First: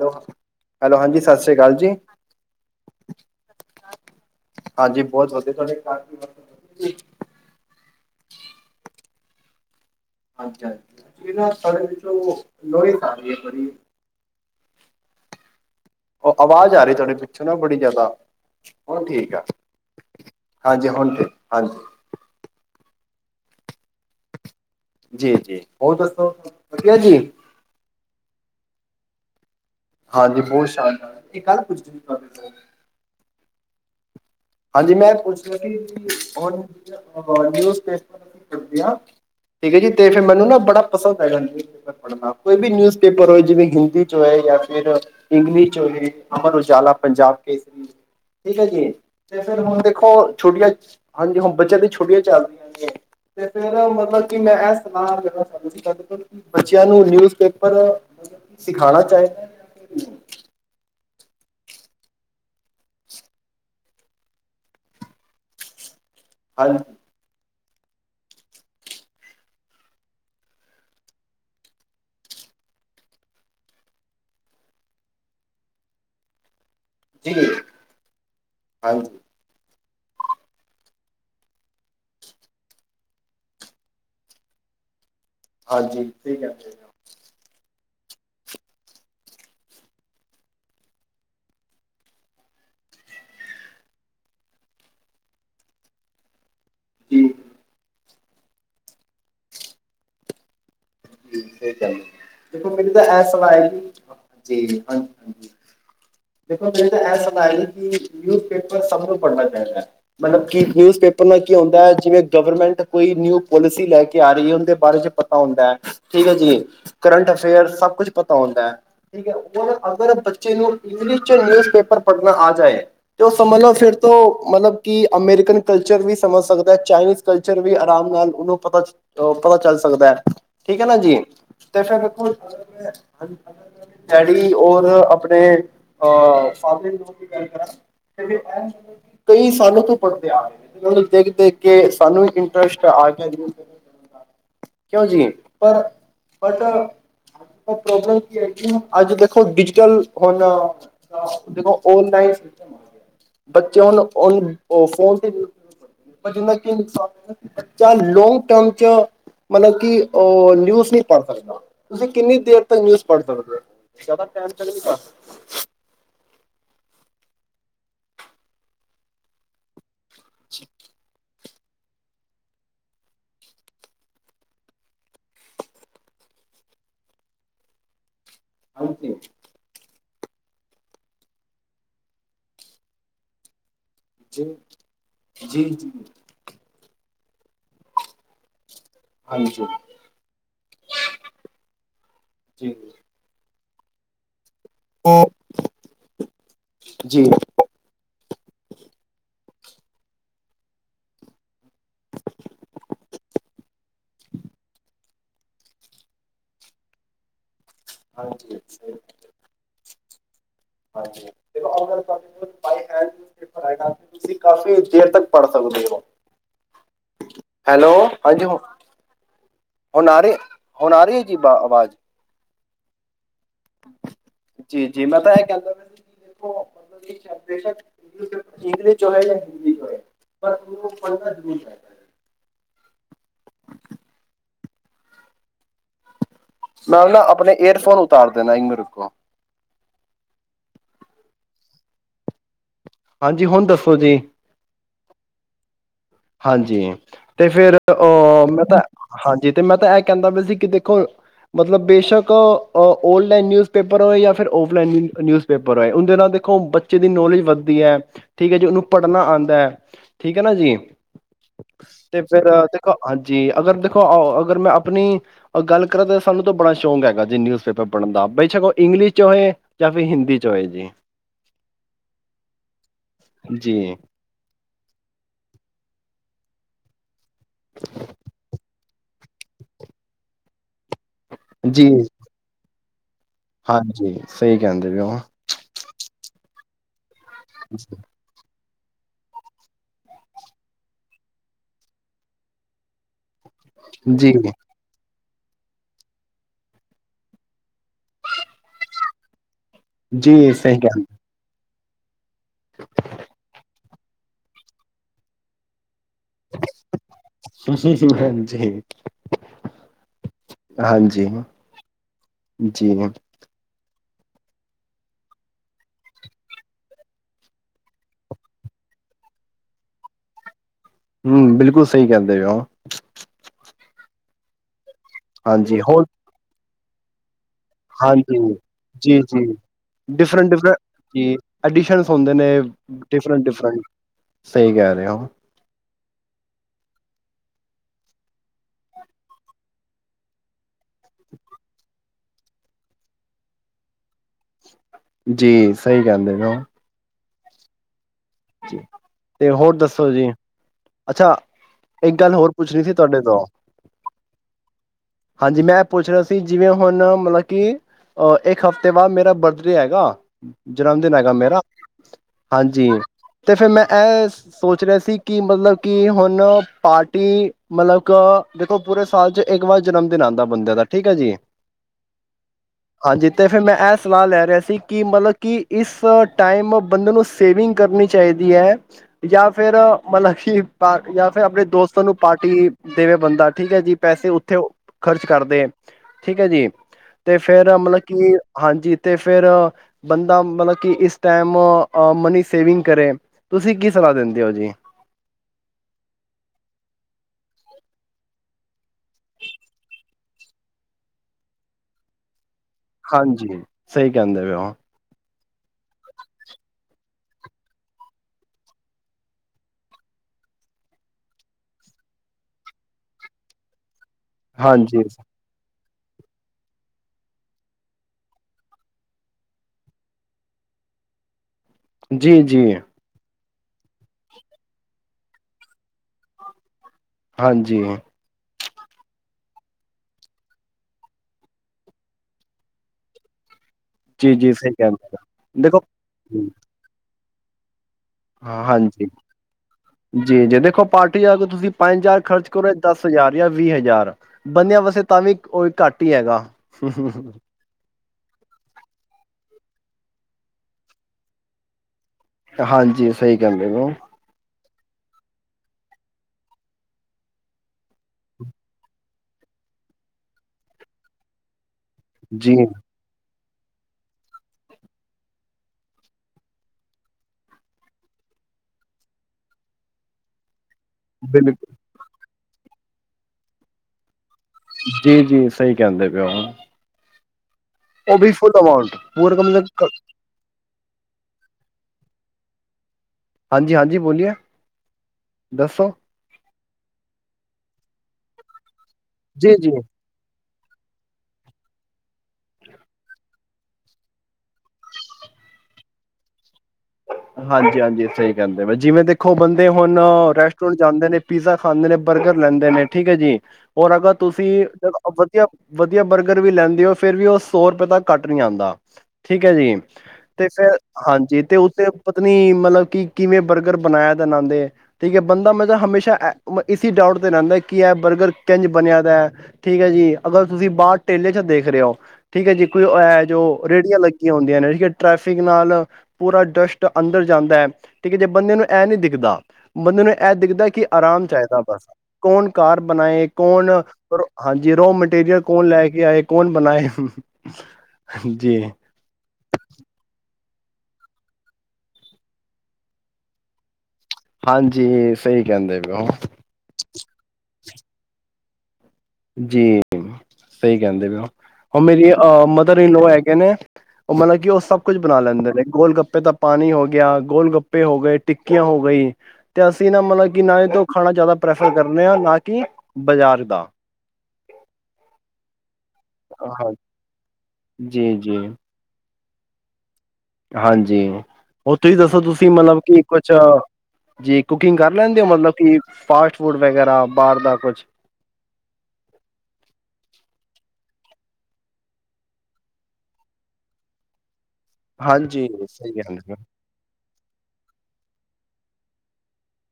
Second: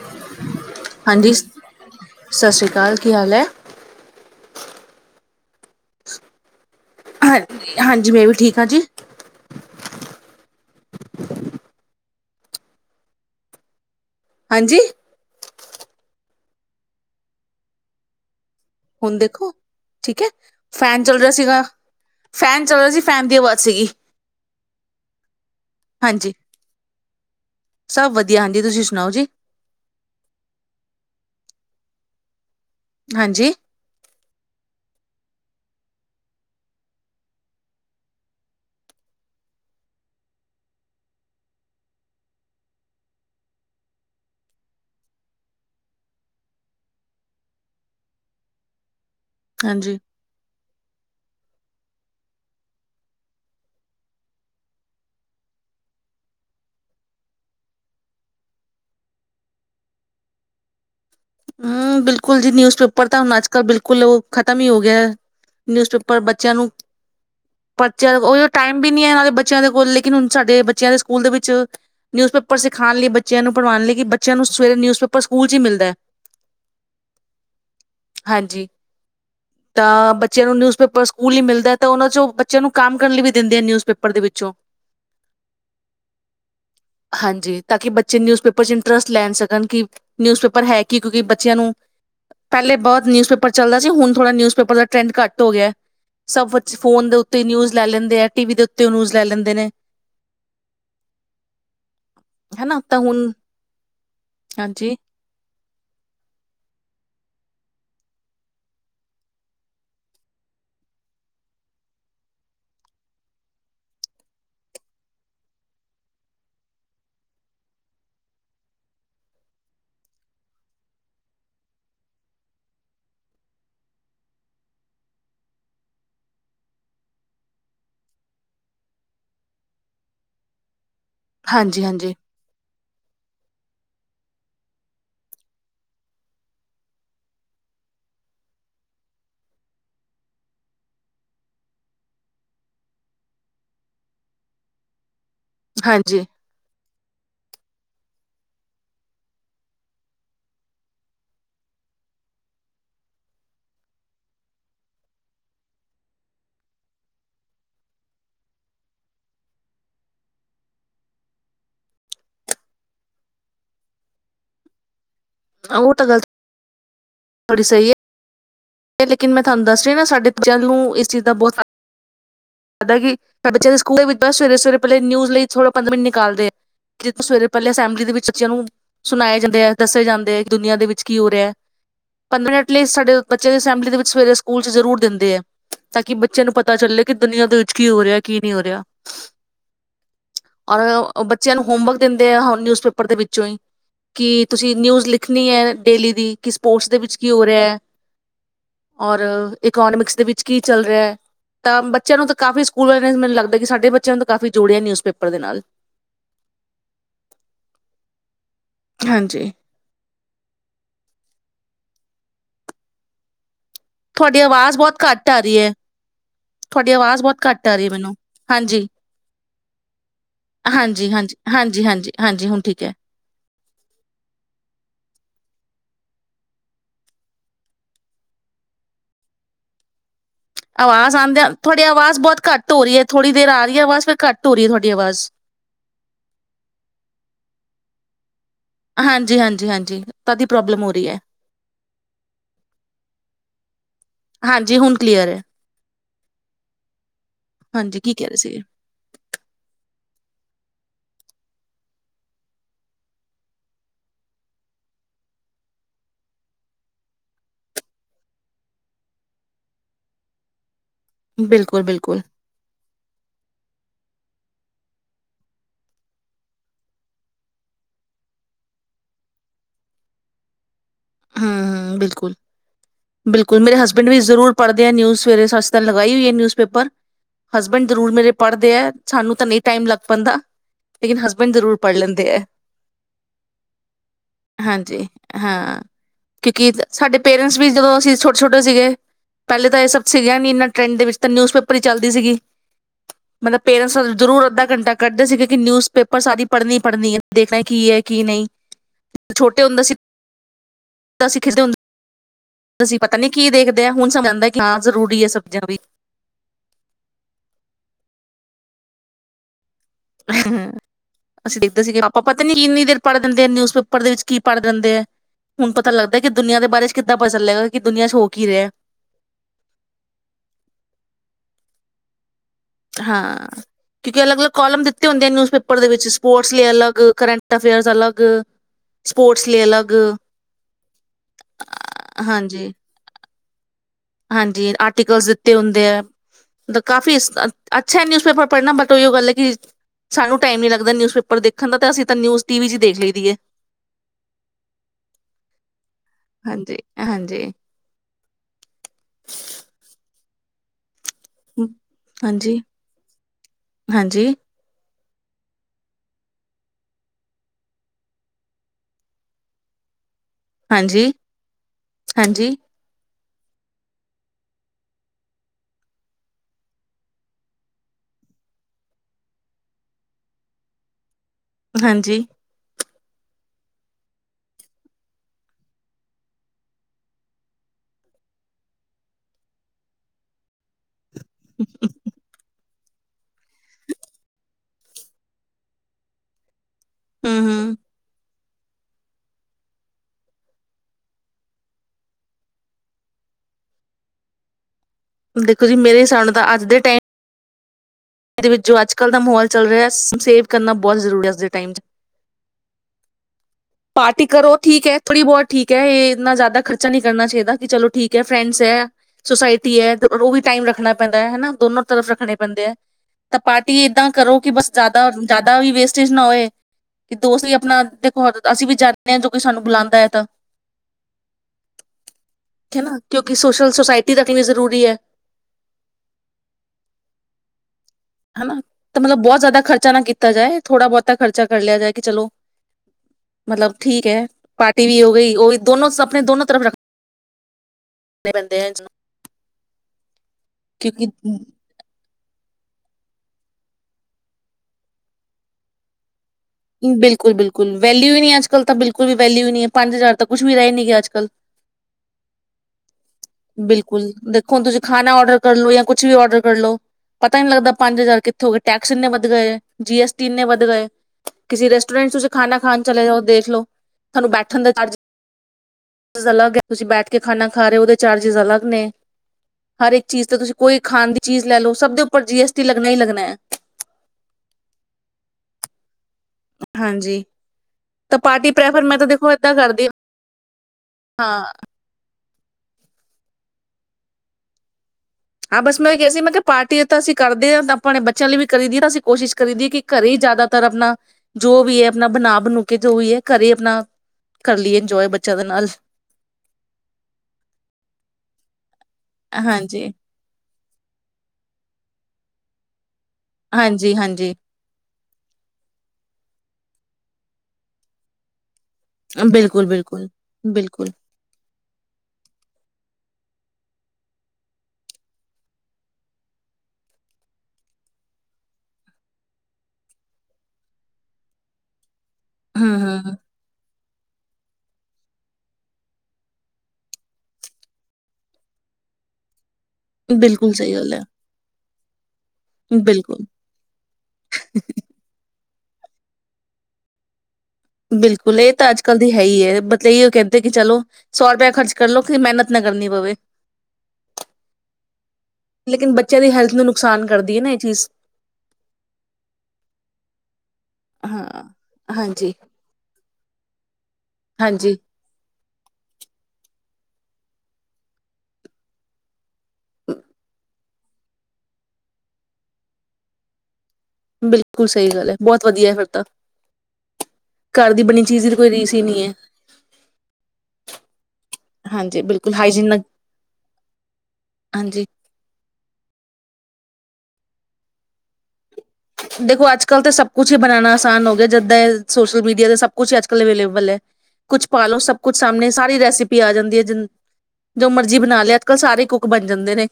ਲੋ hello ਹਾਂਜੀ ਸਤਿ ਸ੍ਰੀ ਅਕਾਲ ਜੀ ਸਤਿ ਸ੍ਰੀ ਅਕਾਲ ਕੀ ਹਾਲ ਹੈ ਹਾਂਜੀ ਬਹੁਤ ਵਧੀਆ ਤੁਹਾਡਾ ਹਾਂ ਹਾਂਜੀ ਮੈਂ ਵੀ ਠੀਕ ਹਾਂ ਜੀ ਹਾਂਜੀ ਹਾਂਜੀ ਨਾ ਸਾਡੇ ਵਿੱਚ ਲੋਹਰੀ ਰਹੀ ਹੈ ਬੜੀ [unintelligible] ਹਾਂਜੀ ਉਹ ਆਵਾਜ਼ ਆ ਰਹੀ ਤੁਹਾਡੇ ਪਿੱਛੋਂ ਨਾ ਬੜੀ ਜ਼ਿਆਦਾ ਹੁਣ ਠੀਕ ਆ ਦੇਖੋ ਠੀਕ ਹੈ ਹਾਂਜੀ ਫੈਨ ਹੁਣ ਚੱਲ ਰਿਹਾ ਠੀਕ ਸੀ ਹਾਂਜੀ ਫੈਨ ਚੱਲ ਰਿਹਾ ਸੀ ਫੈਨ ਦੀ ਆਵਾਜ਼ ਸੀਗੀ ਜੀ ਜੀ ਹੋਰ ਦੱਸੋ ਹਾਂਜੀ ਵਧਿਆ ਜੀ ਸਭ ਵਧੀਆ ਹਾਂਜੀ ਤੁਸੀਂ ਸੁਣਾਓ ਜੀ ਹਾਂਜੀ ਬਹੁਤ ਸ਼ਾਨਦ ਇਹ ਕੱਲ੍ਹ ਪੁੱਜਦੀ ਤੁਹਾਡੇ [unintelligible] ਹਾਂਜੀ ਹਾਂਜੀ ਮੈਂ ਪੁੱਛਦਾ ਹਾਂ ਠੀਕ ਹੈ ਜੀ ਤੇ ਫਿਰ ਮੈਨੂੰ ਨਾ ਬੜਾ ਪਸੰਦ ਹੈ ਪੜਨਾ ਕੋਈ ਵੀ ਨਿਊਜ਼ ਪੇਪਰ ਹੋਏ ਜਿਵੇਂ ਹਿੰਦੀ ਚ ਹੋਏ ਜਾਂ ਫਿਰ ਇੰਗਲਿਸ਼ ਹੋਏ ਅਮਰ ਉਜਾਲਾ ਪੰਜਾਬ ਕੇਸਰੀ ਠੀਕ ਹੈ ਜੀ ਤੇ ਫਿਰ ਹੁਣ ਹਾਂਜੀ ਦੇਖੋ ਛੋਟੀਆਂ ਹਾਂਜੀ ਹੁਣ ਬੱਚਿਆਂ ਦੀਆਂ ਛੁੱਟੀਆਂ ਚੱਲਦੀਆਂ ਨੇ ਤੇ ਫਿਰ ਮਤਲਬ ਕਿ ਮੈਂ ਇਹ ਸਲਾਹ ਦੇਣਾ ਚਾਹੂੰਦਾ ਸੀ ਸਾਡੇ ਬੱਚਿਆਂ ਨੂੰ ਨਿਊਜ਼ਪੇਪਰ ਸਿਖਾਉਣਾ ਚਾਹੀਦਾ ਹਮ ਬਿਲਕੁਲ ਜੀ ਨਿਊਜ਼ ਪੇਪਰ ਤਾਂ ਹੁਣ ਆੱਜ ਕਲ ਬਿਲਕੁਲ ਉਹ ਖਤਮ ਹੀ ਹੋ ਗਿਆ ਹੈ ਨਿਊਜ਼ ਪੇਪਰ ਪਰ ਬੱਚਿਆਂ ਨੂੰ ਹਾਂਜੀ ਪਰਚਿਆਂ ਟਾਈਮ ਵੀ ਨਹੀਂ ਹੈ ਬੱਚਿਆਂ ਦੇ ਕੋਲੇ ਸਾਡੇ ਬੱਚਿਆਂ ਦੇ ਸਕੂਲ ਦੇ ਵਿੱਚ ਨਿਊਜ਼ ਪੇਪਰ ਸਿਖਾਉਣ ਲਈ ਬੱਚਿਆਂ ਨੂੰ ਪੜ੍ਹਾਉਣ ਲਈ ਕਿ ਬੱਚਿਆਂ ਨੂੰ ਸਵੇਰੇ ਨਿਊਜ਼ ਪੇਪਰ ਸਕੂਲ ਚ ਹੀ ਮਿਲਦਾ ਹੈ ਜੀ ਹਾਂਜੀ ਹਾਂਜੀ ਤਾਂ ਬੱਚਿਆਂ ਨੂੰ ਨਿਊਜ਼ਪੇਪਰ ਸਕੂਲ ਹੀ ਮਿਲਦਾ ਤਾਂ ਉਹਨਾਂ ਚੋਂ ਬੱਚਿਆਂ ਨੂੰ ਕੰਮ ਕਰਨ ਲਈ ਵੀ ਦਿੰਦੇ ਆ ਨਿਊਜ਼ਪੇਪਰ ਦੇ ਵਿੱਚੋਂ ਹਾਂਜੀ ਠੀਕ ਹੈ ਹਾਂਜੀ ਤਾਂ ਕਿ ਬੱਚੇ ਨਿਊਜ਼ਪੇਪਰ ਚ ਇੰਟਰਸਟ ਲੈਣ ਸਕਣ ਕਿ ਨਿਊਜ਼ਪੇਪਰ ਹੈ ਕਿ ਕਿਉਂਕਿ ਬੱਚਿਆਂ ਨੂੰ ਪਹਿਲੇ ਬਹੁਤ ਨਿਊਜ਼ਪੇਪਰ ਚੱਲਦਾ ਸੀ ਹੁਣ ਥੋੜ੍ਹਾ ਨਿਊਜ਼ਪੇਪਰ ਦਾ ਟਰੈਂਡ ਘੱਟ ਹੋ ਗਿਆ ਸਭ ਫੋਨ ਦੇ ਜੀ ਉੱਤੇ ਨਿਊਜ਼ ਲੈ ਲੈਂਦੇ ਆ ਟੀ ਵੀ ਦੇ ਉੱਤੇ ਉਹ ਨਿਊਜ਼ ਲੈ ਲੈਂਦੇ ਨੇ ਦੇਖੋ ਹਨਾ ਮੇਰੀ ਤਾਂ ਇਹ ਹੁਣ ਸਵਾਲ ਹੈ ਕਿ ਹਾਂਜੀ ਦੇਖੋ ਮੈਨੂੰ ਤਾਂ ਇਹ ਸਲਾਹ ਜੀ ਕਿ ਨਿਊਜ਼ ਪੇਪਰ ਸਭ ਨੂੰ ਪੜਨਾ ਚਾਹੀਦਾ ਹੈ ਮਤਲਬ ਕਿ ਨਿਊਜ਼ ਪੇਪਰ ਨਾਲ ਕੀ ਹੁੰਦਾ ਹੈ ਜਿਵੇਂ ਗਵਰਮੈਂਟ ਕੋਈ ਨਿਊ ਪੋਲਿਸੀ ਲੈ ਕੇ ਆ ਰਹੀ ਹੈ ਉਹਦੇ ਬਾਰੇ ਚ ਪਤਾ ਹੁੰਦਾ ਹੈ ਠੀਕ ਹੈ ਜੀ ਕਰੰਟ ਅਫੇਅਰ ਸਭ ਕੁਛ ਪਤਾ ਹੁੰਦਾ ਹੈ ਠੀਕ ਹੈ ਅਗਰ ਬੱਚੇ ਨੂੰ ਇੰਗਲਿਸ਼ ਚ ਨਿਊਜ਼ ਪੇਪਰ ਪੜ੍ਹਨਾ ਆ ਜਾਏ ਤੇ ਉਹ ਸਮਝ ਲਓ ਫਿਰ ਤੋਂ ਮਤਲਬ ਕਿ ਅਮੈਰੀਕਨ ਕਲਚਰ ਵੀ ਸਮਝ ਸਕਦਾ ਹੈ ਚਾਈਨੀਜ਼ ਕਲਚਰ ਵੀ ਆਰਾਮ ਨਾਲ ਉਹਨੂੰ ਪਤਾ ਪਤਾ ਚੱਲ ਸਕਦਾ ਹੈ ਠੀਕ ਨਾ ਜੀ ਹਾਂਜੀ ਹਾਂਜੀ ਜੀ ਡੈਡੀ ਔਰ ਆਪਣੇ ਅ ਕਈ ਸਾਲ ਤੋਂ ਪੜ੍ਹਦੇ ਆ ਦੇਖ ਦੇਖ ਕੇ ਸਾਨੂੰ ਇੰਟਰਸਟ ਆਗਿਆ ਜੀ ਪਰ ਹਾਂਜੀ ਫਟ [unintelligible] ਪ੍ਰੋਬਲਮ ਕੀ ਹੈਗੀ ਅੱਜ ਦੇਖੋ ਡਿਜੀਟਲ ਹੁਣ ਦੇਖੋ ਆਨਲਾਈਨ ਬੱਚੇ ਵਲੋ ਜਾਂ ਲੌਂਗ ਟਰਮ ਵਿਚ ਕਿ ਨਿਊਜ਼ ਕਿ ਪੜ੍ਹਦੇ ਨੇ ਕਿੰਨੀ ਦੇਰ ਤੱਕ ਨਿਊਜ਼ ਪੜ੍ਹਦੇ ਨੇ ਊ ਤਾਂ ਗੱਲ ਤੁਹਾਡੀ ਸਹੀ ਤੇ ਲੇਕਿਨ ਮੈਂ ਤੁਹਾਨੂੰ ਦਸ ਰਹੀ ਨਾ ਸਾਡੀ ਸਾ ਜੱਲ ਨੂੰ ਇਸ ਚੀਜ਼ ਦਾ ਬਹੁਤ [unintelligible] ਹੁੰਦਾ ਕਿ ਸਾਡੇ ਬੱਚੇ ਦੇ ਸਕੂਲ ਵਿੱਚ ਬਸ ਸਵੇਰੇ ਸਵੇਰੇ ਪਹਿਲੇ ਨਿਊਜ਼ ਲਈ ਥੋੜਾ ਪੰਜ ਮਿੰਟ ਨਿਕਾਲਦੇ ਆ ਸਵੇਰੇ ਪਹਿਲੇ ਅਸੈਂਬਲੀ ਦੇ ਵਿੱਚ ਬੱਚਿਆਂ ਨੂੰ ਹਾਂਜੀ ਸੁਣਾਏ ਜਾਂਦੇ ਹੈ ਦੱਸੇ ਜਾਂਦੇ ਦੁਨੀਆਂ ਦੇ ਵਿੱਚ ਕੀ ਹੋ ਰਿਹਾ ਪੰਦਰ ਮਿਨਤ ਸਾਡੇ ਬੱਚੇ ਦੀ ਅਸੈਂਬਲੀ ਦੇ ਵਿੱਚ ਸਵੇਰੇ ਜੀ ਸਕੂਲ ਚ ਜ਼ਰੂਰ ਦਿੰਦੇ ਹੈ ਜੀ ਜੀ ਤਾਂ ਕਿ ਬੱਚੇ ਨੂੰ ਪਤਾ ਚੱਲੇ ਕਿ ਦੁਨੀਆਂ ਦੇ ਵਿੱਚ ਕੀ ਹੋ ਰਿਹਾ ਕੀ ਨਹੀਂ ਹੋ ਰਿਹਾ। ਹਾਂਜੀ ਜੀ ਔਰ ਬੱਚਿਆਂ ਨੂੰ ਹੋਮਵਰਕ ਦਿੰਦੇ ਆ ਨਿਊਜ਼ਪੇਪਰ ਦੇ ਵਿੱਚੋਂ ਹੀ। ਕੀ ਤੁਸੀਂ ਨਿਊਜ਼ ਲਿਖਣੀ ਹੈ ਡੇਲੀ ਦੀ ਕਿ ਸਪੋਰਟਸ ਦੇ ਵਿੱਚ ਜੀ ਕੀ ਹੋ ਰਿਹਾ ਹੈ ਔਰ ਇਕੋਨਮਿਕਸ ਦੇ ਵਿੱਚ ਕੀ ਚੱਲ ਰਿਹਾ ਹੈ ਤਾਂ ਬ ਬੱਚਿਆਂ ਨੂੰ ਤਾਂ ਕਾਫੀ ਸਕੂਲ ਵਾਲੇ ਨੇ ਮੈਨੂੰ ਲੱਗਦਾ ਕਿ ਸਾਡੇ ਬੱਚਿਆਂ ਨੂੰ ਤਾਂ ਕਾਫੀ ਜੋੜਿਆ ਨਿਊਜ਼ ਪੇਪਰ ਦੇ ਨਾਲ। ਹਾਂਜੀ ਹਾਂਜੀ ਹਾਂਜੀ [unintelligible] ਤੁਸੀਂ ਤੁਹਾਡੀ ਕਾਫੀ ਆਵਾਜ਼ ਬਹੁਤ ਦੇਰ ਤੱਕ ਘੱਟ ਆ ਪੜ੍ਹ ਰਹੀ ਹੈ, ਸਕਦੇ ਹੋ ਤੁਹਾਡੀ ਆਵਾਜ਼ ਬਹੁਤ ਘੱਟ ਆ ਰਹੀ ਹੈ ਹੈਲੋ ਮੈਨੂੰ ਹਾਂਜੀ ਹੁਣ ਹਾਂਜੀ-ਹਾਂਜੀ, ਆ ਰਹੀ ਹੁਣ ਆ ਰਹੀ ਹੈ ਜੀ ਹਾਂਜੀ-ਹਾਂਜੀ, ਹਾਂਜੀ- ਹਾਂਜੀ ਹੁਣ ਠੀਕ ਆ ਜੀ-ਜੀ ਮੈਂ ਤਾਂ ਇਹ ਕਹਿਦਾ ਦੇਖੋ ਮਤਲਬ ਬੇਸ਼ਕ ਇੰਗਲਿਸ਼ ਜੋ ਹੈ [unintelligible] ਉਹਨੂੰ ਆਵਾਜ਼ ਪੜ੍ਹਨਾ ਆਉਂਦਿਆਂ ਜ਼ਰੂਰ ਤੁਹਾਡੀ ਚਾਹੀਦਾ ਹੈ। ਆਵਾਜ਼ ਬਹੁਤ ਘੱਟ ਘੱਟ ਹੋ ਰਹੀ ਹੈ ਥੋੜ੍ਹੀ ਦੇਰ ਆ ਰਹੀ ਹੈ ਆਵਾਜ਼ ਫੇਰ ਘੱਟ ਹੋ ਰਹੀ ਹੈ ਤੁਹਾਡੀ ਆਵਾਜ਼। ਮੈਂ ਉਹ ਨਾ ਆਪਣੇ ਏਅਰਫੋਨ ਉਤਾਰ ਦੇਣਾ ਇੱਕ ਮਿੰਟ ਰੁਕੋ ਹਾਂਜੀ-ਹਾਂਜੀ ਹਾਂ ਜੀ ਤਦੀ ਪ੍ਰੋਬਲਮ ਹੋ ਰਹੀ ਹੈ। ਹਾਂਜੀ ਹੁਣ ਦੱਸੋ ਜੀ। ਹਾਂਜੀ, ਹੁਣ ਕਲੀਅਰ ਹੈ। ਹਾਂਜੀ ਤੇ ਫੇਰ ਹਾਂਜੀ ਕੀ ਕਹਿ ਰਹੇ ਅਹ ਸੀਗੇ? ਮੈਂ ਤਾਂ ਹਾਂਜੀ ਤੇ ਮੈਂ ਤਾਂ ਕਹਿੰਦਾ ਪਇਆ ਸੀ ਕਿ ਦੇਖੋ ਮਤਲਬ ਬੇਸ਼ਕਹ ਓਡਲਾਈਨ ਨਿਊਜ਼ ਪੇਪਰ ਹੋਏ ਜਾਂ ਫਿਰ ਔਫਲਾਈਨ ਨਿਊਜ਼ ਪੇਪਰ ਹੋਏ ਉਹਦੇ ਨਾਲ ਦੇਖੋ ਬੱਚੇ ਦੀ ਨੌਲੇਜ ਵੱਧਦੀ ਹੈ ਠੀਕ ਹੈ ਜੀ ਉਹਨੂੰ ਪੜ੍ਹਨਾ ਆਉਂਦਾ ਹੈ ਠੀਕ ਹੈ ਨਾ ਜੀ। ਬਿਲਕੁਲ, ਬਿਲਕੁਲ ਤੇ ਫਿਰ ਦੇਖੋ ਹਾਂਜੀ ਅਗਰ ਦੇਖੋ ਅਗਰ ਮੈਂ ਆਪਣੀ ਗੱਲ ਕਰਾਂ ਤਾਂ ਸਾਨੂੰ ਤਾਂ ਬੜਾ ਸ਼ੌਕ ਹੈਗਾ ਜੀ ਨਿਊਜ਼ਪੇਪਰ ਪੜ੍ਹਨ ਦਾ ਬੇਸ਼ੱਕ ਉਹ ਇੰਗਲਿਸ਼ ਚ ਹੋਏ ਜਾਂ ਫਿਰ ਹਿੰਦੀ ਚ ਹੋਏ ਜੀ। ਹਮ-ਹਮ ਬਿਲਕੁਲ-ਬਿਲਕੁਲ ਮੇਰੇ ਜੀ ਹਸਬੈਂਡ ਵੀ ਜ਼ਰੂਰ ਪੜ੍ਹਦੇ ਆ ਨਿਊਜ਼ ਸਵੇਰੇ [unintelligible] ਲਗਾਈ ਹੋਈ ਏ। ਨਿਊਜ਼ ਪੇਪਰ ਹਸਬੈਂਡ ਜ਼ਰੂਰ ਮੇਰੇ ਪੜ੍ਹਦੇ ਹੈ। ਸਾਨੂੰ ਤਾਂ ਨਹੀਂ ਟਾਈਮ ਲੱਗ ਪਾਂਦਾ। ਲੇਕਿਨ ਹਸਬੈਂਡ ਜ਼ਰੂਰ ਜੀ ਪੜ੍ਹ ਲੈਂਦੇ ਆ। ਹਾਂਜੀ ਸਹੀ ਕਹਿੰਦੇ ਵੀ ਉਹ। ਹਾਂ। ਕਿਉਂਕਿ ਸਾਡੇ ਪੇਰਟਸ ਵੀ ਜਦੋਂ ਅਸੀ ਛੋ ਛ ਸੀਗੇ ਪਹਿਲੇ ਤਾਂ ਇਹ ਸਭ ਸੀਗੇ ਨੀ ਇਹਨਾਂ ਟਰੈਂਡ ਦੇ ਵਿੱਚ ਤਾਂ ਨਿਊਜ਼ਪੇਪਰ ਹੀ ਚੱਲਦੀ ਸੀਗੀ। ਮਤਲਬ ਪੇਰੈਂਟਸ, ਜੀ ਜ਼ਰੂਰ ਅੱਧਾ ਘੰਟਾ ਕਢ ਦੇ ਸੀ ਗੇ। ਨਿਊਜ਼ ਪੇਪਰ ਸਾਰੀ ਪੜਨੀ ਹੀ ਪੜ੍ਹਨੀ ਹੈ, ਦੇਖਣਾ ਕੀ ਹੈ, ਕੀ ਨਹੀਂ, ਛੋਟੇ ਹੁੰਦੇ ਸੀ ਜੀ। ਏਈ ਕਿਆ ਸੀ। ਤਾਂ ਅਸੀਂ ਪਤਾ ਨੀ ਕੀ ਦੇਖਦੇ ਆ, ਹੁਣ ਸਮਝ ਆਂਦਾ ਕਿ ਜ਼ਰੂਰੀ ਹੈ, ਸਬਜ਼ੀਆਂ ਵੀ। ਅਸੀਂ ਸਿੰਪ-ਜੀ ਹਮ ਅਸੀਂ ਦੇਖਦੇ ਸੀਗੇ, ਆਪਾ ਪਤਾ ਨੀ ਇੰਨੀ ਜੀ ਦੇਰ ਪੜ੍ ਦਿੰਦੇ, ਨਿਊਜ਼ਪੇਪਰ। ਉਪਰ ਦੇ ਵਿੱਚ ਕੀ ਪੜ੍ਹ ਦੰਦੇ ਆ, ਹੁਣ ਪਤਾ ਲੱਗਦਾ ਕਿ, ਦੁਨੀਆਂ ਦੇ ਬਾਰੇ ਚ ਕਿੱਦਾਂ ਪਤਾ ਚੱਲਿਆਗਾ ਕਿ ਦੁਨੀਆਂ ਚ ਹੋ ਕੀ ਰਿਹਾ। ਹੁੰ। ਬਿਲਕੁਲ, ਸਹੀ ਕਹਿੰਦੇ ਓ। ਹਾਂ, ਕਿਉਂਕਿ ਅਲੱਗ- ਅਲੱਗ ਕੌਲਮ ਦਿੱਤਾ। ਹੁੰਦੇ ਨ, ਨਿਊਜ਼ਪੇਪਰ ਹਾਂਜੀ ਦੇ ਹੋਰ ਵਿੱਚ ਸਪੋਰਟਸ ਲਈ ਅਲਗ, ਗਕਰੈਂਨ ਹਾਂਜੀ। ਜੀ- ਜੀ ਲਈ ਅਲੱਗ ਡਿਫਰਂਟ- ਡਿਫਰ ਜੀ। ਅਲਡੀਸ਼ਨ ਹੁੰਦੇ ਨੇ। ਹਾਂਜੀ ਡਿਫਰਂਟ-ਡਿਫਰੇਂਟ। ਹਾਂਜੀ। ਆਰਟੀਕਲਸ ਦਿੱਤੇ ਹੁੰਦੇ ਏ, ਤੇ ਕਾਫੀ ਅੱਛਾ ਏ। ਨਿਊਜ਼ਪੇਪਰ ਪੜ੍ਹਨਾ ਬਟ, ਏਓ ਗੱਲ ਹੈ, ਕਿ ਸਾਨੂੰ ਟਾਈਮ ਨੀਂ ਲੱਗਦਾ ਨਿਊਜ਼ਪੇਪਰ ਦੇਖਣ ਦਾ, ਤਾਂ ਅਸੀਂ ਤਾਂ ਨਿਊਜ਼ ਟੀ ਵੀ 'ਚ ਈ ਦੇਖ ਲਈ ਦੀ ਹੈ। ਜੀ। ਸਹੀ ਕਹਿੰਦੇ ਪਏ ਔਂ ਹਾਂਜੀ ਹਾਂਜੀ ਤੇ, ਹੋਰ ਦੱਸੋ ਜੀ? ਅੱਛਾ। ਹਮ, ਇੱਕ ਗੱਲ ਹੋਰ ਹਾਂਜੀ ਪੁੱਛਣੀ ਸੀ? ਤੁਹਾਡੇ ਤੋਂ ਹਾਂਜੀ ਹਾਂਜੀ। ਮੈਂ ਪੁੱਛ ਰਿਹਾ ਸੀ ਜਿਵੇਂ ਹੁਣ ਮਤਲਬ ਕਿ, ਅ ਏਕ ਹਫ਼ਤੇ ਬਾਅਦ ਮੇਰਾ ਬਰਥਡੇ ਹੈਗਾ। ਹਾਂਜੀ ਜਨਮਦਿਨ ਹੈਗਾ, ਮੇਰਾ ਹਾਂਜੀ। ਤੇ, ਫਿਰ ਮੈਂ ਐ ਸੋਚ ਰਿਹਾ ਸੀ, ਕਿ ਮਤਲਬ ਕਿ ਹੁਣ ਪਾਰਟੀ ਮਤਲਬ ਕਿ ਦੇਖੋ ਪੂਰੇ ਸਾਲ ਚ, ਇੱਕ ਵਾਰ ਜਨਮਦਿਨ ਆਂਦਾ, ਬੰਦ ਦਾ ਠੀਕ ਹੈ ਜੀ। ਹਾਂਜੀ। ਹਾਂਜੀ ਤੇ, ਫਿਰ ਮੈਂ ਇਹ ਸਵਾਲ ਲੈ ਰਿਹਾ ਸੀ, ਕਿ ਮਤਲਬ ਕਿ ਇਸ ਟਾਈਮ ਬੰਦੇ ਨੂੰ ਸੇਵਿੰਗ ਕਰਨੀ ਚਾਹੀਦੀ ਹੈ ਯਾ ਫਿਰ ਮਤਲਬ ਕਿ, ਪ ਜਾਂ ਫੇਰ ਆਪਣੇ ਦੋਸਤਾਂ ਨੂੰ ਪਾਰਟੀ ਦੇਵੇ ਬੰਦਾ ਠੀਕ ਹੈ ਜੀ, ਪੈਸੇ ਉੱਥੇ ਖ਼ਰਚ ਕਰਦੇ ਠੀਕ ਹੈ ਜੀ। ਤੇ, ਹਮ ਫੇਰ ਹਮ ਮਤਲਬ ਕਿ ਹਾਂਜੀ। ਤੇ, ਫੇਿਰ ਬੰਦਾ ਮਤਲਬ ਕਿ, ਇਸ ਟਾਈਮ ਮਨੀ ਸੇਵਿੰਗ ਕਰੇ ਤੁਸੀਂ ਕੀ ਸਲਾਹ ਦਿੰਦੇ ਹੋ? ਜੀ। ਦੇਖੋ ਜੀ, ਮੇਰੇ ਸਾਬ ਨਾਂ ਤਾਂ ਅੱਜ ਦੇ ਟਾਈਮ ਇਹਦੇ ਵਿੱਚੋ, ਅੱਜ ਨਲ ਦਾ ਮਾਹੌਲ ਚੱਲ ਰਿਹਾ, ਸੇਫ ਕਰਨਾ ਬਹੁਤ ਜ਼ਰੂਰੀ ਐ, ਅਜ ਦੇ ਟਾਈਮ ਚ। ਹਾਂਜੀ ਸਹੀ ਪਾਰਟੀ ਕਹਿੰਦੇ ਪਏ ਕਰੋ ਹੋ ਠੀਕ ਹੈ, ਥੋੜ੍ਹੀ-ਬਹੁਤ ਠੀਕ ਐ। ਇਹ ਇਨਾ ਜ਼ਿਆਦਾ ਖਰਚਾ ਨੀ ਕਰਨਾ ਚਾਹੀਦਾ ਕਿ, ਚਲੋ ਠੀਕ ਐ, ਫਰੈਂਡਸ ਐ, ਸੋਸਾਇਟੀ ਐ, ਉਹ ਵੀ ਟਾਈਮ ਰੱਖਣਾ ਪੈਂਦਾ ਹੈ ਹਨਾ ਦੋਨੋ ਤਰਫ ਰੱਖਣੇ ਪੈਂਦੇ ਐ। ਤ ਪਾਰਟੀ ਏਦਾਂ ਕਰੋ ਕਿ ਬਸ ਹਾਂਜੀ ਜ਼ਿਆਦਾ ਜ਼ਿਆਦਾ ਵੀ ਵੇਸਟ ਚੀਜ਼ ਨਾ ਹੋਏ ਕਿ ਦੋਸਤ ਵੀ ਆਪਣਾ ਦੇਖੋ ਅਸੀਂ ਵੀ ਜਾਂਦੇ ਹਾਂ ਜੋ ਕਿ ਸਾਨੂੰ ਬੁਲਾਉਂਦਾ ਹੈ ਤਾਂ ਜੀ ਜੀ ਕਿ ਸੋਸ਼ਲ ਸੁੋਸਾਇਟੀ ਦਾ ਵੀ ਜ਼ਰੂਰੀ ਹੈ ਹਾਂਜੀ ਹਨਾ ਤਾਂ ਮਤਲਬ ਬਹੁਤ ਜ਼ਿਆਦਾ ਖ਼ਰਚਾ ਨਾ ਕੀਤਾ ਜਾਏ ਥੋੜਾ ਬਹੁਤਾ ਖਰਚਾ ਕਰ ਲਿਆ ਜਾਏ ਕਿ ਚਲੋ ਮਤਲਬ ਠੀਕ ਹੈ ਜੀ ਜੀ ਸਹੀ ਪਾਰਟੀ ਵੀ ਕਹਿੰਦੇ ਹੋ ਪਏ ਗਈ ਉਹ ਦੇਖੋ ਦੋਨੋ ਆਪਣੇ ਦੋਨੋ ਤਰਫ ਰੱਖ ਹਾਂ ਹਾਂਜੀ ਜੀ ਜੀ ਦੇਖੋ ਪਾਰਟੀ ਆ ਕਿਉਂਕਿ ਕੇ ਤੁਸੀਂ ਪੰਜ ਚਾਰ ਖਰਚ ਕਰੋ ਦਸ ਹਜ਼ਾਰ ਜਾਂ ਵੀਹ ਹਜ਼ਾਰ ਬੰਦਿਆਂ ਵਾਸਤੇ ਤਾਂ ਵੀ ਉਹ ਘੱਟ ਹੀ ਹੈਗਾ ਬਿਲਕੁਲ ਬਿਲਕੁਲ ਵੈ ਵੇਲਉ ਹੀ ਨੀ ਅਜ ਕੱਲ ਤਾਂ ਬਿਲਕੁਲ ਵੀ ਵੈਲਿਊ ਹੀ ਹੈ ਪੰਜ ਹਜ਼ਾਰ ਤਾਂ ਕੁੱਛ ਵੀ ਰਹੇ ਨੀ ਗਿਆ ਅੱਜਕਲ ਹਾਂਜੀ ਸਹੀ ਕਹਿੰਦੇ ਓ ਦੇਖੋ ਹੁਣ ਤੁਸੀਂ ਖਾਣਾ ਆਰਡਰ ਕਰਲੋ ਜਾਂ ਕੁੱਛ ਵੀ ਆਰਡਰ ਕਰ ਲੋ ਪਤਾ ਨੀ ਲੱਗਦਾ ਪੰਜ ਹਜ਼ਾਰ ਕਿੱਥੋਂ ਹੋਏ ਟੈਕਸ ਇੰਨੇ ਵਧ ਗਏ ਜੀ ਐਸ ਟੀ ਇੰਨੇ ਵਧ ਗਏ ਕਿਸੀ ਰੈਸਟੂਰੈਂਟ ਚ ਜੀ ਖਾਣਾ ਖਾਣ ਚਲੇ ਜਾਓ ਦੇਖ ਲੋ ਤੁਹਾਨੂੰ ਬੈਠਣ ਦਾ ਚਾਰਜ ਅਲੱਗ ਹੈ ਤੁਸੀਂ ਬੈਠ ਕੇ ਖਾਣਾ ਖਾ ਰਹੇ ਹੋ ਉਹਦੇ ਚਾਰਜਸ ਅਲੱਗ ਨੇ ਹਰ ਇੱਕ ਚੀਜ਼ ਤੇ ਤੁਸੀਂ ਕੋਈ ਖਾਣ ਦੀ ਚੀਜ਼ ਲੈ ਲਓ ਬਿਲਕੁਲ ਸਭ ਉੱਪਰ ਜੀ ਐਸ ਲੱਗਣਾ ਹੀ ਲੱਗਣਾ ਹੈ ਜੀ ਜੀ ਸਹੀ ਕਹਿੰਦੇ ਪਏ ਹੋ ਹਾਂਜੀ ਉਹ ਤਾਂ ਵੀ ਪਾਰਟੀ ਫੁਲ ਪ੍ਰੈਫਰ ਅਮਾਊਂਟ ਮੈਂ ਤਾਂ ਦੇਖੋ ਏਦਾਂ ਕਰਦੀ [unintelligible] ਹਾਂ ਹਾਂਜੀ ਹਾਂਜੀ ਬੋਲੀਏ ਹਾਂ ਬਸ ਦੱਸੋ ਮੈਂ ਕੈਸੀ ਮਤਲਬ ਪਾਰਟੀ ਤਾਂ ਅਸੀਂ ਕਰਦੇ ਹਾਂ ਤਾਂ ਆਪਣੇ ਬੱਚਿਆਂ ਲਈ ਵੀ ਕਰੀ ਦੀ ਅਸੀਂ ਕੋਸ਼ਿਸ਼ ਜੀ ਕਰੀਦੀ ਹੈ ਜੀ ਕਿ ਘਰੇ ਹੀ ਜ਼ਿਆਦਾ ਆਪਣਾ ਜੋ ਵੀ ਹੈ ਆਪਣਾ ਬਣਾ ਬਣੂ ਕੇ ਜੋ ਵੀ ਹੈ ਘਰੇ ਆਪਣਾ ਕਰ ਲਈਏ ਇੰਜੋਏ ਬੱਚਿਆਂ ਦੇ ਨਾਲ ਹਾਂਜੀ ਹਾਂਜੀ ਸਹੀ ਕਹਿੰਦੇ ਜਿਵੇਂ ਦੇਖੋ ਬੰਦੇ ਹਾਂਜੀ ਹੁਣ ਜਾਂਦੇ ਨੇ ਪੀਜ਼ਾ ਖਾਂਦੇ ਨੇ ਬਰਗਰ ਲੈਂਦੇ ਨੇ ਠੀਕ ਹੈ ਜੀ ਹਾਂਜੀ ਔਰ ਅਗਰ ਹਾਂਜੀ ਤੁਸੀਂ ਵਧੀਆ ਵਧੀਆ ਬਰਗਰ ਵੀ ਲੈਂਦੇ ਉਹ ਫਿਰ ਵੀ ਉਹ ਸੌ ਰੁਪਏ ਤੋਂ ਘੱਟ ਨਹੀਂ ਆਉਂਦਾ ਠੀਕ ਹੈ ਬਿਲਕੁਲ ਜੀ ਬਿਲਕੁਲ ਤੇ ਫਿਰ ਬਿਲਕੁਲ ਹਾਂਜੀ ਤੇ ਪਤਨੀ ਮਤਲਬ ਕਿ ਕਿਵੇਂ ਬਰਗਰ ਬਣਾਇਆ ਬਣਾਉਂਦੇ ਠੀਕ ਹੈ ਬੰਦਾ ਮਤਲਵ ਹਮੇਸ਼ਾ ਇਸ ਡਾਊਟ ਤੇ ਰਹਿੰਦਾ ਕਿ ਇਹ ਬਰਗਰ ਕਿੰਝ ਬਣਿਆ ਦਾ ਹੈ ਠੀਕ ਹੈ ਜੀ ਅਗਰ ਤੁਸੀਂ ਬਾਹਰ ਢੇਲੇ ਚ ਦੇਖ ਰਹੇ ਹੋ ਠੀਕ ਹੈ ਜੀ ਹੂੰ ਕੋਈ ਇਹ ਹੂੰ ਜੋ ਰੇਹੜੀਆਂ ਲੱਗ ਕੀ ਹੁੰਦੀਆਂ ਨੇ ਜੀ ਕੇ, ਟ੍ਰੈਫਿਕ ਨਾਲ ਪੂਰਾ ਡਸਟ ਅੰਦਰ ਜਾਂਦਾ ਹੈ, ਠੀਕ ਹੈ, ਜੇ ਬੰਦੇ ਨੂੰ ਐ ਨੀ ਦਿਖਦਾ। ਬੰਦੇ ਨੂੰ ਇਹ ਬਿਲਕੁਲ ਦਿਖਦਾ, ਸਹੀ ਕਿ ਗੱਲ ਹੈ ਆਰਾਮ ਚਾਹੀਦਾ ਬਸ, ਕੌਣ ਕਾਰ ਬਿਲਕੁਲ ਬਣਾਏ ਕੌਣ ਹਾਂਜੀ, ਰੋਮੈਟੀਰੀਅਲ ਕੌਣ ਲੈ ਕੇ ਆਏ, ਕੌਣ ਬਣਾਏ। ਬਿਲਕੁਲ ਇਹ ਜੀ ਤਾਂ ਅੱਜ ਕੱਲ ਦੀ ਹੈ ਹੀ ਹੈ, ਬਟ ਏਇਕ ਹੈ ਕਿ ਚਲੋ ਸੌ ਰੁਪਇਆ ਖਰਚ ਕਰਲਓ, ਫਿਰ ਮੇਹਨਤ ਨਾ ਕਰਨੀ ਪਵੇ। ਹਾਂਜੀ ਸਹੀ ਕਹਿੰਦੇ ਪਏ ਲੇਕਿਨ ਹੋ ਬੱਚਿਆਂ ਦੀ ਹੈਲਥ ਨੂੰ ਨੁਕਸਾਨ ਕਰਦੀ ਹੈ ਨਾ ਇਹ ਚੀਜ਼ ਜੀ ਸਹੀ ਕਹਿੰਦੇ ਪੇ ਔ, ਹਾਂ ਔ ਮੇਰੀ ਹਾਂਜੀ ਅਹਮਤ ਇੱਧਰ ਕੀਨੁ ਹੈਗੇ ਨੇ ਔ ਮਤਲਬ ਕਿ ਉਹ ਹਾਂਜੀ ਸਭ ਕੁਝ ਬਣਾ ਲੈਂਦੇ ਨੇ, ਗੋਲ ਗੱਪੇ ਦਾ ਪਾਣੀ, ਹੋਰ ਆ ਗੋਲ ਗੱਪੇ ਹੋ ਗਏ, ਟਿੱਕੀਆਂ ਹੋ ਗਈ, ਤੇ ਅਸੀਂ ਨਾ ਮਤਲਬ ਕਿ ਇੰਨਾ ਤੋਂ ਖਾਣਾ ਜ਼ਿਆਦਾ ਪ੍ਰੈਫਰ ਕਰਨੇ ਆਂ, ਨਾ ਕੀ ਬਜ਼ਾਰ ਦਾ। ਬਿਲਕੁਲ ਸਹੀ ਗੱਲ ਹੈ। ਬਹੁਤ ਵਧੀਆ ਫਿਰ ਤਾਂ ਆ ਹਾਂ ਘਰ ਦੀ ਬਣੀ ਜੀ ਚੀਜ਼ ਦੀ ਜੀ ਕੋਈ ਰੀਸ ਹੀ ਨਹੀਂ ਹੈ। ਹਾਂਜੀ, ਹੋਰ ਤੁਸੀ ਹਾਂਜੀ ਦੱਸੋ ਬਿਲਕੁਲ ਤੁਸੀਂ ਹਾਈਜੀਨ ਨਾਲ ਮਤਲਬ ਕੀ ਕੁਛ, ਜੀ ਕੁਕਿੰਗ ਹਾਂਜੀ ਕਰ ਲੈਂਦੇ ਹੋ ਮਤਲਬ ਕਿ ਫਾਸਟ ਫੂਫ ਵਗੈਰਾ, ਬਾਹਰ ਦਾ ਕੁਛ। ਦੇਖੋ ਅੱਜ ਕਲ ਤਾਂ ਸਭ ਕੁਛ ਹੀ ਬਣਾਉਣਾ ਆਸਾਨ ਹੋ ਗਿਆ, ਜਦ ਦਾਂ ਐ, ਸੋਸ਼ਲ ਮੀਡੀਆ ਤੇ ਸਭ ਕੁਛ ਹੀ ਅੱਜ ਕਲ ਅਵੇਲੇਬਲ ਹੈ। ਕੁਛ ਪਾਲੋ ਸਭ ਕੁਛ ਹਾਂਜੀ ਸਾਹਮਣੇ ਸਾਰੀ ਸਹੀ ਰੈਸਿਪੀ ਕਹਿੰਦੇ ਆ ਪਏ ਜਾਂਦੀ ਹੈ। ਜੋ ਮਰਜੀ ਬਣਾ ਲਿਆ ਅੱਜ ਕੱਲ ਸਾਰੇ ਕੁਕ ਬਣ ਜਾਂਦੇ ਨੇ।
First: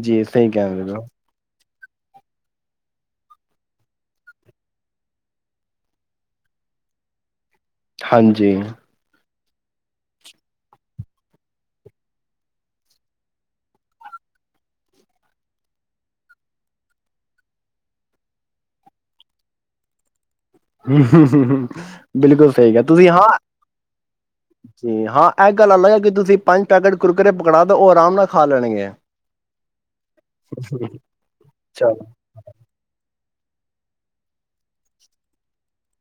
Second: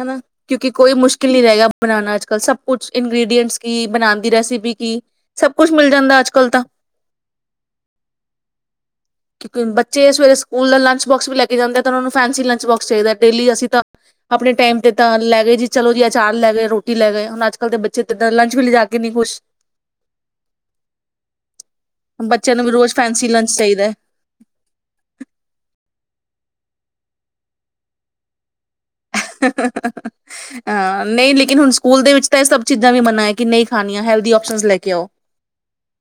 ਹਨਾ। ਸਹੀ ਕਹਿ ਕਿਉਂਕਿ ਰਹੇ ਹੋ, ਕੋਈ ਨਾ। ਮੁਸ਼ਕਿਲ ਨਹੀਂ ਰਹਿ ਗਿਆ ਬਣਾਉਣਾ ਅੱਜ ਕੱਲ ਸਭ ਕੁਛ ਇੰਗ੍ਰਡੀਐਂਟਸ ਕੀ, ਬਣਾਉ ਦੀ ਰੈਸਿਪੀ ਕੀ, ਸਭ ਕੁਛ ਮਿਲ ਜਾਂਦਾ ਅੱਜ ਕੱਲ ਤਾਂ। ਹਾਂਜੀ। ਬੱਚੇ ਸਵੇਰੇ ਸਕੂਲ ਦਾ ਲੰਚ ਬੋਕਸ ਵੀ ਲੈ ਕੇ ਜਾਂਦੇ, ਤੇ ਉਨਾਨੂੰ ਫੈਸੀ ਲੰਚ ਬੋਕਸ ਚਾਹੀਦਾ ਡੇਲੀ, ਅਸੀਂ ਤਾਂ ਆਪਣੇ ਟਾਈਮ ਤੇ ਤਾਂ ਲੈ ਗਏ ਜੀ, ਚਲੋ ਜੀ ਅਚਾਰ ਲੈ ਗਏ। ਰੋਟੀ ਲੈ ਗਏ। ਹੁਣ ਅੱਜ ਕੱਲ੍ਹ ਦੇ ਬੱਚੇ ਤੇ ਇਦਾਂ ਲੰਚ ਵੀ ਲੈ ਜਾ ਕੇ ਨੀ ਖੁਸ਼। ਬਿਲਕੁਲ ਬੱਚਿਆਂ ਨੂੰ ਵੀ ਸਹੀ ਹੈ, ਰੋਜ਼ ਤੁਸੀਂ ਹਾਂ, ਫੈਂਸੀ ਲੰਚ ਚਾਹੀਦਾ ਜੀ ਹਾਂ, ਇਹ ਗੱਲ ਅਲਗ ਹੈ, ਕਿ ਤੁਸੀ ਪੰਜ ਪੈਕੇਟ ਕੁਰਕੁਰੇ ਪਕੜਾ ਦੋ, ਔ ਆਰਾਮ ਨਾਲ ਖਾ ਲੈਣਗੇ, ਪਰ ਹਾ, ਨਹੀਂ ਲੇਕਿਨ ਹੁਣ ਸਕੂਲ ਦੇ ਵਿੱਚ ਤਾਂ ਇਹ ਸਭ ਚੀਜ਼ਾਂ ਵੀ ਮੰਨਾ ਹੈ। ਕੀ ਨਹੀ ਖਾਣੀਆਂ, ਹੈਲਦੀ ਔਪਸ਼ਨਸ ਲੈ ਕੇ ਆਓ।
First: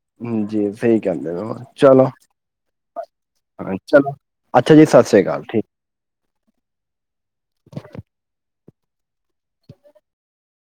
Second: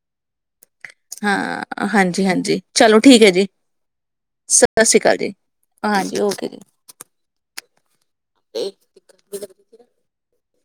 ਚਲੋ ਜੀ ਸਹੀ ਕਹਿੰਦੇ ਹੋ ਹਾਂ ਚਲੋ ਹਾਂਜੀ। ਹਾਂਜੀ। ਚਲੋ ਠੀਕ ਹੈ ਜੀ, ਸਤਿ ਸ੍ਰੀ ਅਕਾਲ ਜੀ, ਹਾਂਜੀ। ਔਕੇ ਜੀ। [unintelligible]